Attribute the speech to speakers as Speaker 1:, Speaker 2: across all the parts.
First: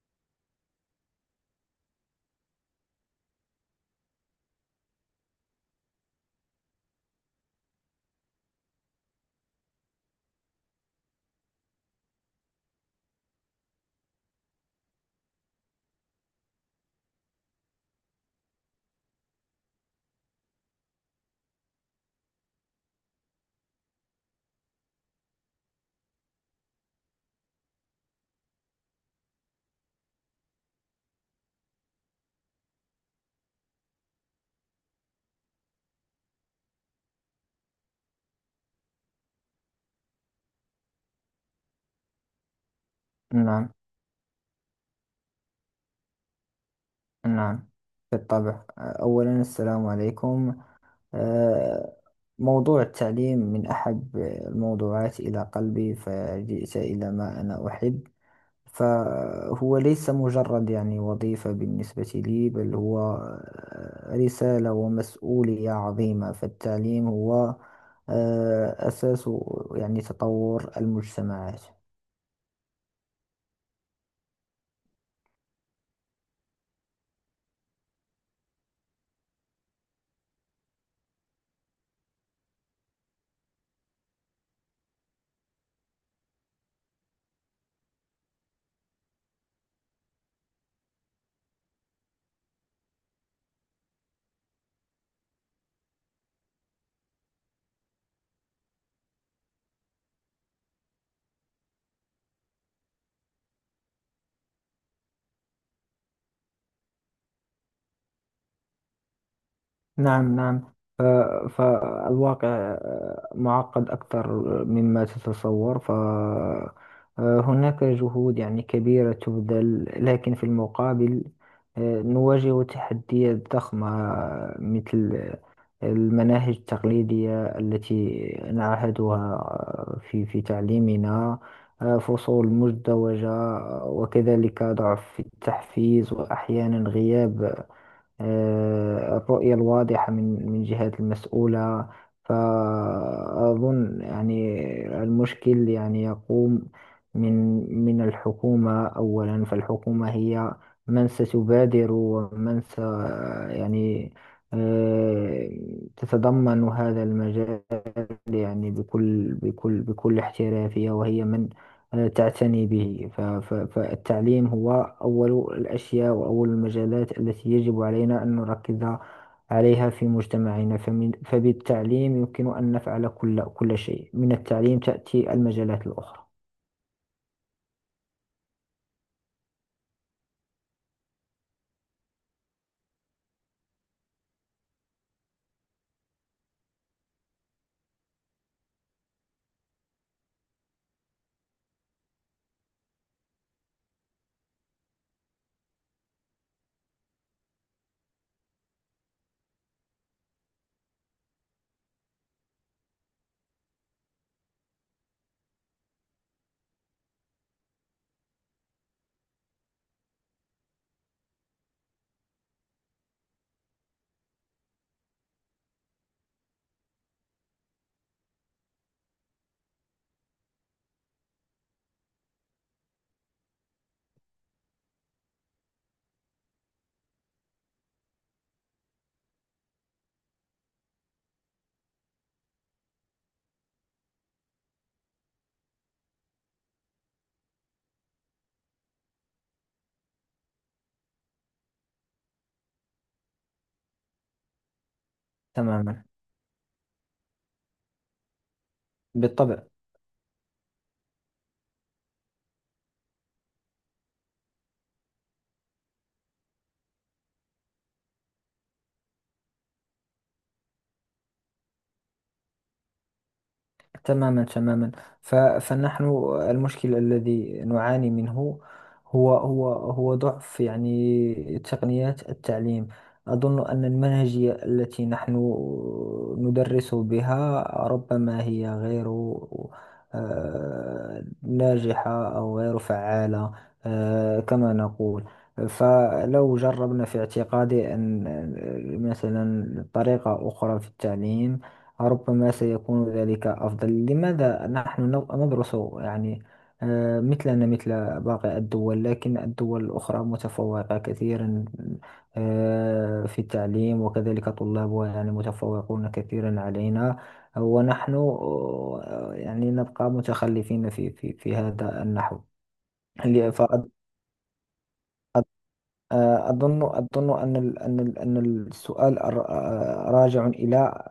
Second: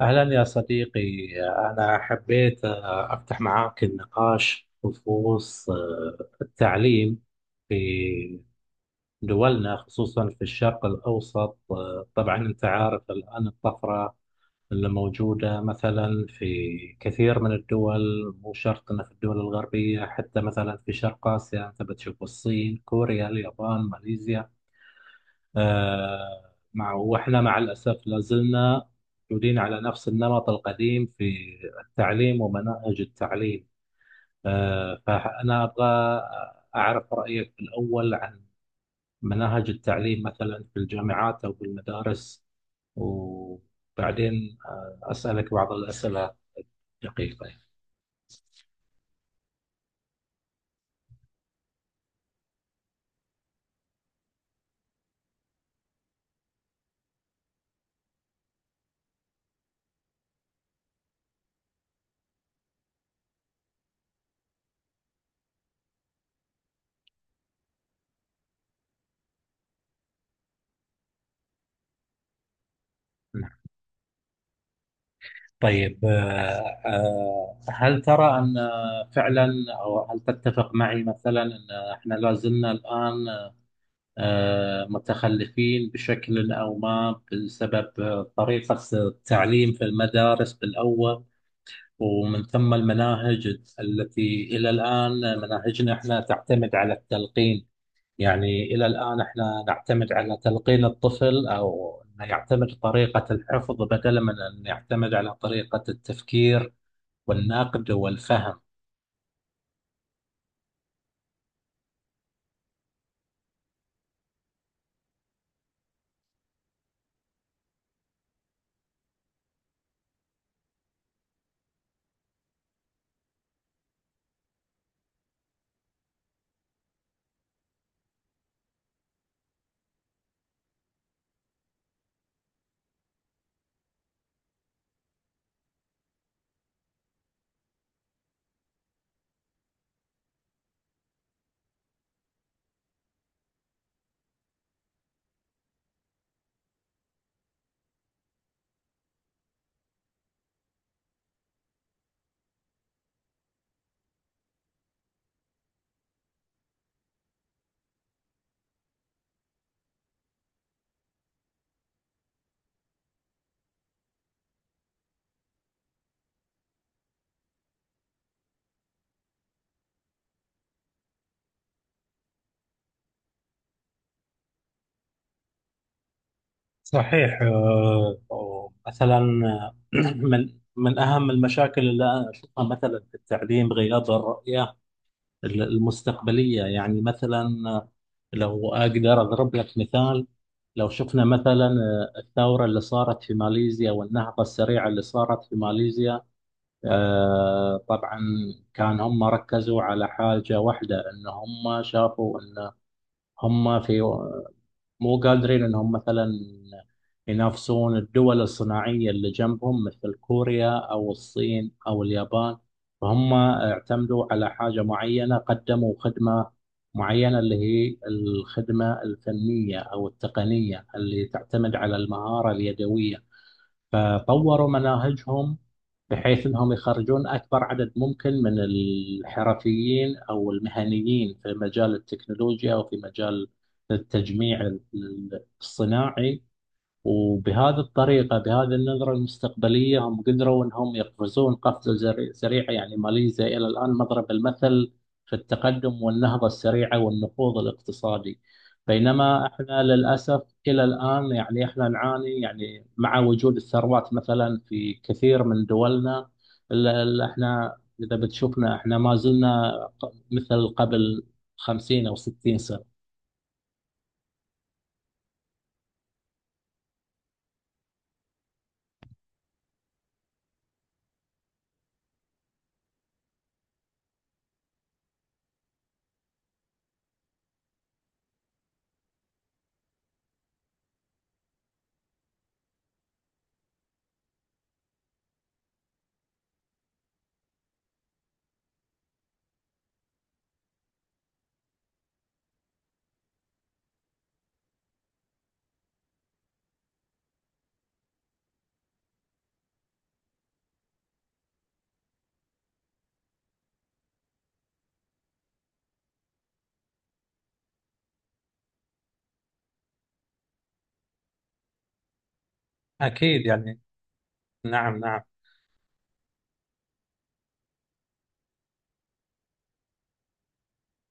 Speaker 1: أهلا يا صديقي. أنا حبيت أفتح معاك النقاش بخصوص التعليم في دولنا، خصوصا في الشرق الأوسط. طبعا أنت عارف الآن الطفرة اللي موجودة مثلا في كثير من الدول، مو شرط أنها في الدول الغربية، حتى مثلا في شرق آسيا أنت بتشوف الصين، كوريا، اليابان، ماليزيا. مع وإحنا مع الأسف لازلنا موجودين على نفس النمط القديم في التعليم ومناهج التعليم. فأنا أبغى أعرف رأيك الأول عن مناهج التعليم مثلا في الجامعات أو في المدارس،
Speaker 2: نعم،
Speaker 1: وبعدين أسألك بعض الأسئلة. دقيقة.
Speaker 2: نعم، بالطبع. أولا السلام عليكم. آه، موضوع التعليم من أحب الموضوعات إلى قلبي، فجئت إلى ما أنا أحب، فهو ليس مجرد وظيفة بالنسبة لي، بل هو رسالة ومسؤولية عظيمة. فالتعليم هو أساس تطور المجتمعات.
Speaker 1: نعم. طيب، هل ترى أن فعلا، أو هل تتفق معي مثلا أن احنا لازلنا الآن متخلفين بشكل أو ما، بسبب طريقة التعليم في المدارس بالأول، ومن ثم المناهج التي إلى الآن مناهجنا، إحنا تعتمد على التلقين؟ يعني إلى الآن إحنا نعتمد على تلقين الطفل، أو إنه يعتمد طريقة الحفظ بدلا من أن يعتمد على طريقة التفكير والنقد والفهم.
Speaker 2: نعم، نعم. ف- فالواقع معقد أكثر مما تتصور، فهناك جهود كبيرة تبذل، لكن في المقابل نواجه تحديات ضخمة، مثل المناهج التقليدية التي نعهدها في تعليمنا، فصول مزدوجة، وكذلك ضعف في التحفيز، وأحيانا غياب الرؤية الواضحة من جهات المسؤولة. فأظن المشكل يقوم من الحكومة أولا، فالحكومة هي من ستبادر، ومن س يعني آه، تتضمن هذا المجال بكل احترافية، وهي من تعتني به. فالتعليم هو أول الأشياء، وأول المجالات التي يجب علينا أن نركز عليها في مجتمعنا، فبالتعليم يمكن أن نفعل كل شيء. من التعليم تأتي المجالات الأخرى.
Speaker 1: صحيح. مثلا من أهم المشاكل اللي أنا أشوفها مثلا في التعليم غياب الرؤية المستقبلية. يعني مثلا، لو أقدر أضرب لك مثال، لو شفنا مثلا الثورة اللي صارت في ماليزيا والنهضة السريعة اللي صارت في ماليزيا. طبعا كان هم ركزوا على حاجة واحدة، إن هم شافوا إن هم في مو قادرين انهم مثلا ينافسون الدول الصناعية اللي جنبهم مثل كوريا او الصين او اليابان. فهم اعتمدوا على حاجة معينة، قدموا خدمة معينة اللي هي الخدمة الفنية او التقنية اللي تعتمد على المهارة اليدوية. فطوروا مناهجهم بحيث انهم يخرجون اكبر عدد ممكن من الحرفيين او المهنيين في مجال التكنولوجيا وفي مجال التجميع الصناعي. وبهذه الطريقة، بهذه النظرة المستقبلية، هم قدروا أنهم يقفزون قفزة سريعة. يعني ماليزيا إلى الآن مضرب المثل في التقدم
Speaker 2: تماما.
Speaker 1: والنهضة السريعة والنهوض الاقتصادي. بينما
Speaker 2: بالطبع.
Speaker 1: إحنا للأسف إلى الآن يعني إحنا نعاني، يعني مع وجود الثروات مثلا في كثير من دولنا، إلا إحنا إذا بتشوفنا إحنا ما زلنا مثل قبل 50 أو 60 سنة.
Speaker 2: تماما، تماما. فنحن المشكل الذي نعاني منه هو ضعف تقنيات التعليم. أظن أن المنهجية التي نحن ندرس بها ربما هي غير ناجحة، أو غير فعالة كما نقول. فلو جربنا في اعتقادي أن مثلا طريقة أخرى في التعليم، ربما سيكون ذلك أفضل. لماذا نحن ندرس مثلنا مثل باقي الدول، لكن الدول الأخرى متفوقة كثيرا في التعليم، وكذلك طلابها متفوقون كثيرا علينا، ونحن نبقى متخلفين في في هذا
Speaker 1: أكيد
Speaker 2: النحو.
Speaker 1: يعني. نعم، نعم.
Speaker 2: أظن، أظن أن السؤال راجع إلى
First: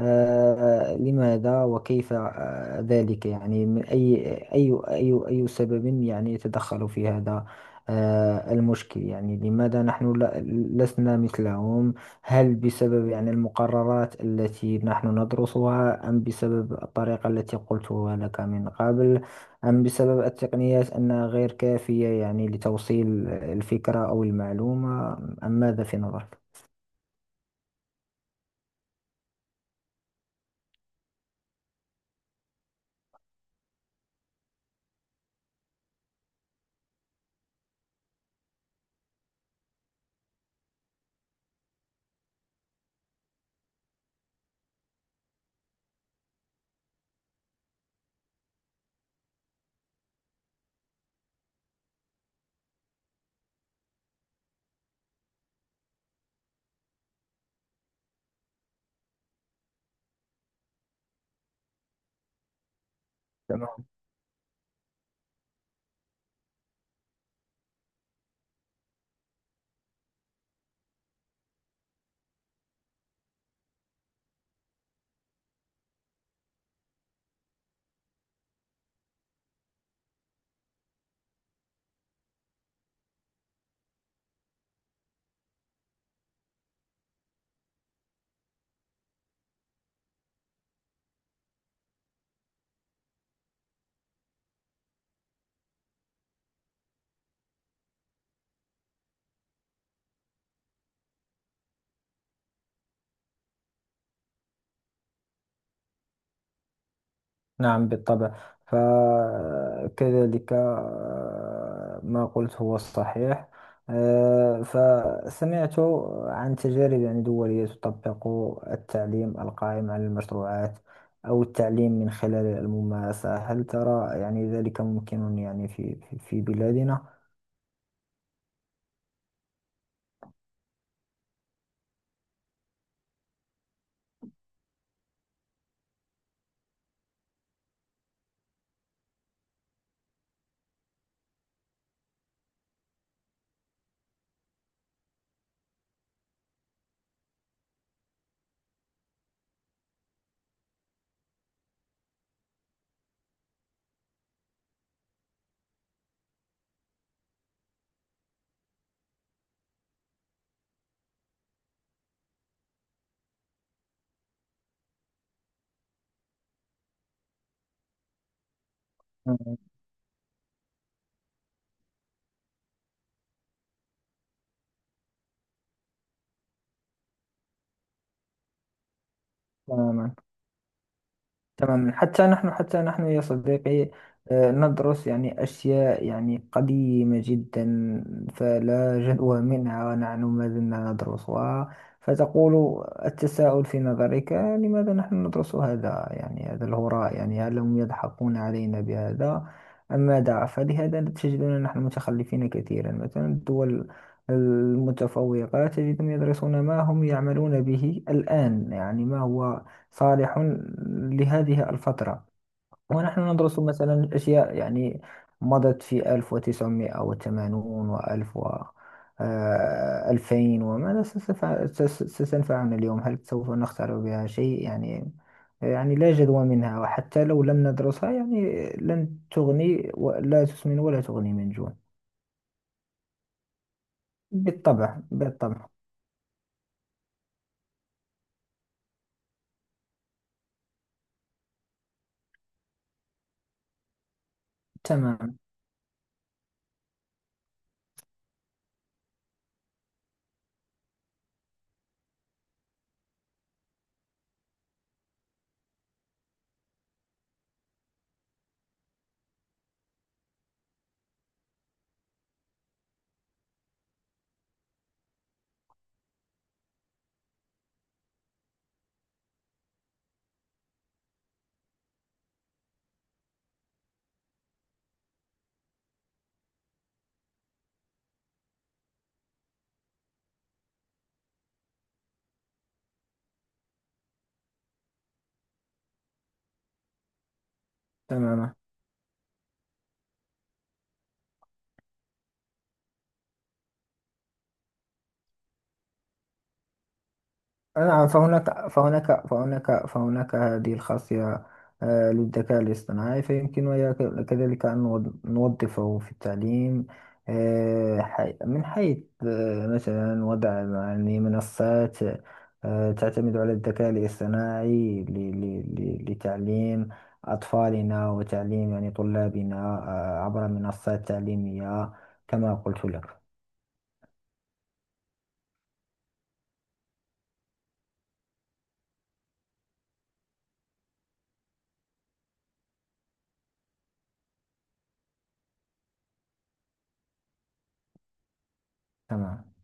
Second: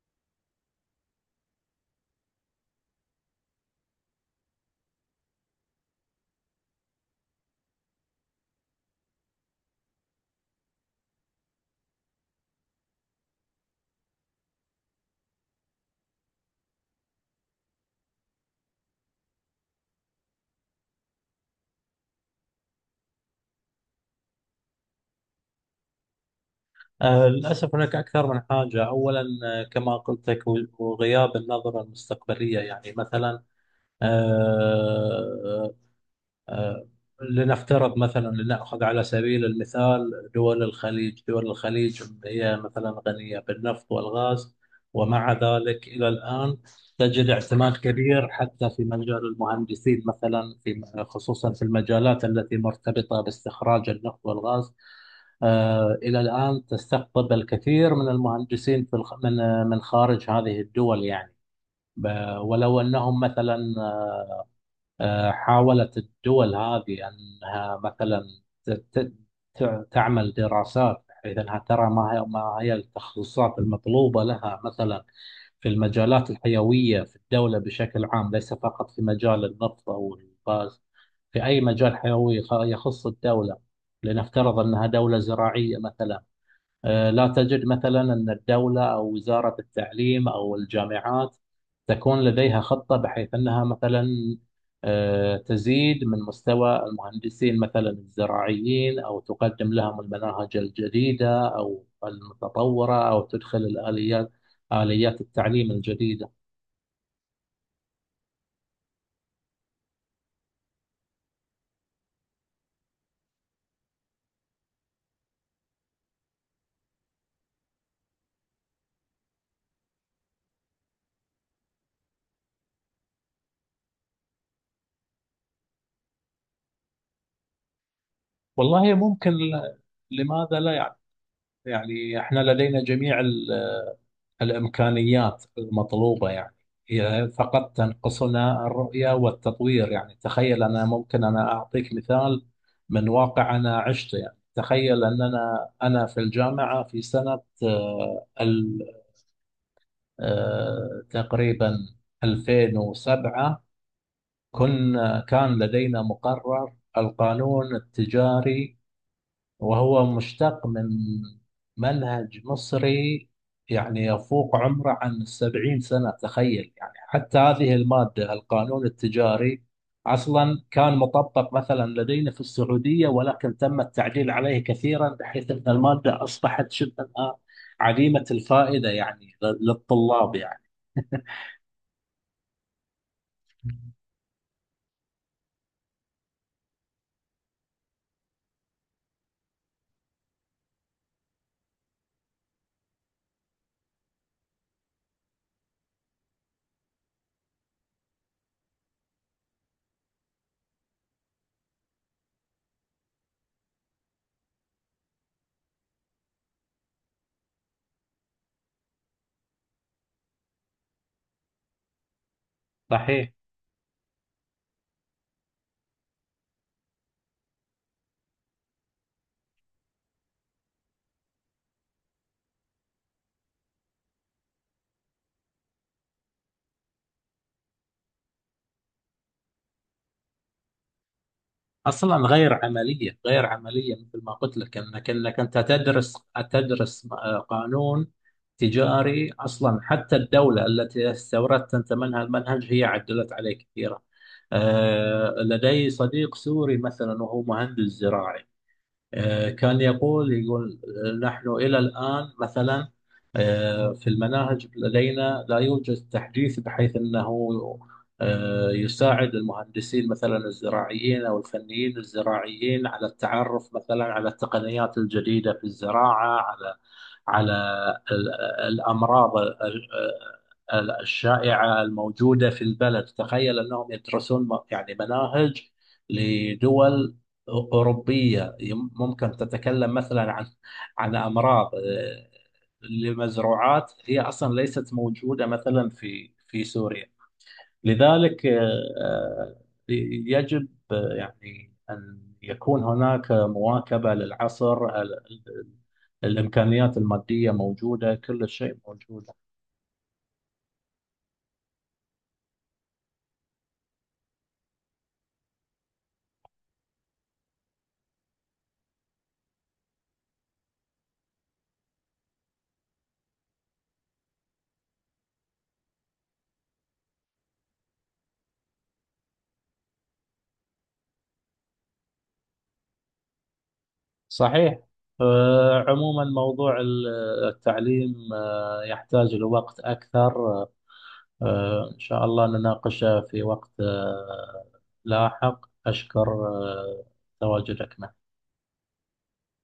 Speaker 2: لماذا وكيف ذلك، من أي سبب يتدخل في هذا المشكل. لماذا نحن لسنا مثلهم؟ هل بسبب المقررات التي نحن ندرسها، أم بسبب الطريقة التي قلتها لك من قبل، أم بسبب التقنيات أنها غير كافية لتوصيل الفكرة أو المعلومة، أم ماذا في نظرك؟
Speaker 1: للأسف هناك أكثر من حاجة. أولا، كما قلت لك، وغياب النظرة المستقبلية. يعني مثلا، آه، آه، لنفترض مثلا، لنأخذ على سبيل المثال دول الخليج. دول الخليج هي مثلا غنية بالنفط والغاز، ومع ذلك إلى الآن تجد اعتماد كبير حتى في مجال المهندسين، مثلا في، خصوصا في المجالات التي مرتبطة باستخراج النفط والغاز. إلى الآن تستقطب الكثير من المهندسين في من من خارج هذه الدول. يعني ولو أنهم مثلا
Speaker 2: تمام.
Speaker 1: حاولت الدول هذه أنها مثلا ت... ت... تعمل دراسات بحيث أنها ترى ما هي التخصصات المطلوبة لها مثلا في المجالات الحيوية في الدولة بشكل عام، ليس فقط في مجال النفط أو الغاز، في أي مجال حيوي يخص الدولة. لنفترض أنها دولة زراعية مثلا، لا تجد مثلا أن الدولة أو وزارة التعليم أو الجامعات تكون لديها خطة بحيث أنها مثلا تزيد من مستوى المهندسين مثلا الزراعيين، أو تقدم لهم المناهج الجديدة أو المتطورة، أو تدخل الآليات، آليات التعليم الجديدة.
Speaker 2: نعم، بالطبع. فكذلك ما قلت هو الصحيح. فسمعت عن تجارب دولية تطبق التعليم القائم على المشروعات، أو التعليم من خلال الممارسة. هل ترى ذلك ممكن في في بلادنا؟
Speaker 1: والله ممكن. لماذا لا؟ يعني، يعني احنا لدينا جميع الإمكانيات المطلوبة. يعني هي فقط تنقصنا الرؤية والتطوير. يعني تخيل، أنا ممكن أنا أعطيك مثال من واقع أنا عشته. يعني تخيل أن أنا في الجامعة في سنة تقريبا 2007 كنا، كان لدينا مقرر القانون التجاري، وهو مشتق من منهج مصري يعني يفوق عمره عن 70 سنة. تخيل يعني! حتى هذه المادة، القانون
Speaker 2: مم.
Speaker 1: التجاري، أصلا كان مطبق مثلا لدينا في السعودية، ولكن تم التعديل عليه كثيرا بحيث أن المادة أصبحت شبه الآن عديمة الفائدة يعني
Speaker 2: تماما،
Speaker 1: للطلاب يعني.
Speaker 2: تماما. حتى نحن، حتى نحن يا صديقي ندرس أشياء قديمة جدا، فلا جدوى منها، ونحن ما زلنا ندرسها. فتقول التساؤل في نظرك، لماذا نحن ندرس هذا هذا الهراء؟ هل هم يضحكون علينا بهذا أم ماذا؟ فلهذا تجدنا نحن متخلفين كثيرا. مثلا الدول المتفوقة تجدهم يدرسون ما هم يعملون به الآن، ما هو صالح لهذه الفترة، ونحن
Speaker 1: صحيح.
Speaker 2: ندرس مثلا أشياء مضت في 1980 وألف و 2000. وماذا ستنفعنا اليوم؟ هل سوف نخترع بها شيء؟ لا جدوى منها، وحتى لو لم ندرسها لن تغني ولا تسمن ولا تغني من جوع.
Speaker 1: اصلا غير عمليه، غير عمليه. مثل ما قلت لك،
Speaker 2: بالطبع،
Speaker 1: انك انت
Speaker 2: بالطبع.
Speaker 1: تدرس، تدرس قانون تجاري، اصلا حتى الدوله التي استوردت انت منها المنهج هي عدلت عليه كثيرا.
Speaker 2: تمام،
Speaker 1: لدي صديق سوري مثلا وهو مهندس زراعي. كان يقول نحن إلى الآن مثلا في المناهج لدينا لا يوجد تحديث بحيث أنه يساعد المهندسين مثلا الزراعيين أو الفنيين الزراعيين على التعرف مثلا على التقنيات الجديدة في الزراعة، على ال- الأمراض الشائعة الموجودة في البلد. تخيل أنهم يدرسون يعني مناهج لدول أوروبية ممكن تتكلم مثلا عن عن أمراض، لمزروعات هي أصلا ليست موجودة مثلا في سوريا. لذلك
Speaker 2: تمام.
Speaker 1: آه، يجب يعني أن يكون هناك مواكبة للعصر. ال- الإمكانيات المادية
Speaker 2: نعم،
Speaker 1: موجودة، كل
Speaker 2: فهناك
Speaker 1: شيء
Speaker 2: فهناك
Speaker 1: موجود.
Speaker 2: فهناك فهناك هذه الخاصية للذكاء الاصطناعي، فيمكننا كذلك أن نوظفه في التعليم من حيث مثلا وضع منصات تعتمد على الذكاء الاصطناعي لتعليم أطفالنا، وتعليم طلابنا عبر منصات تعليمية كما قلت لك.
Speaker 1: صحيح. عموما موضوع التعليم يحتاج لوقت أكثر. إن شاء الله نناقشه في وقت لاحق. أشكر تواجدك معي.
Speaker 2: تمام.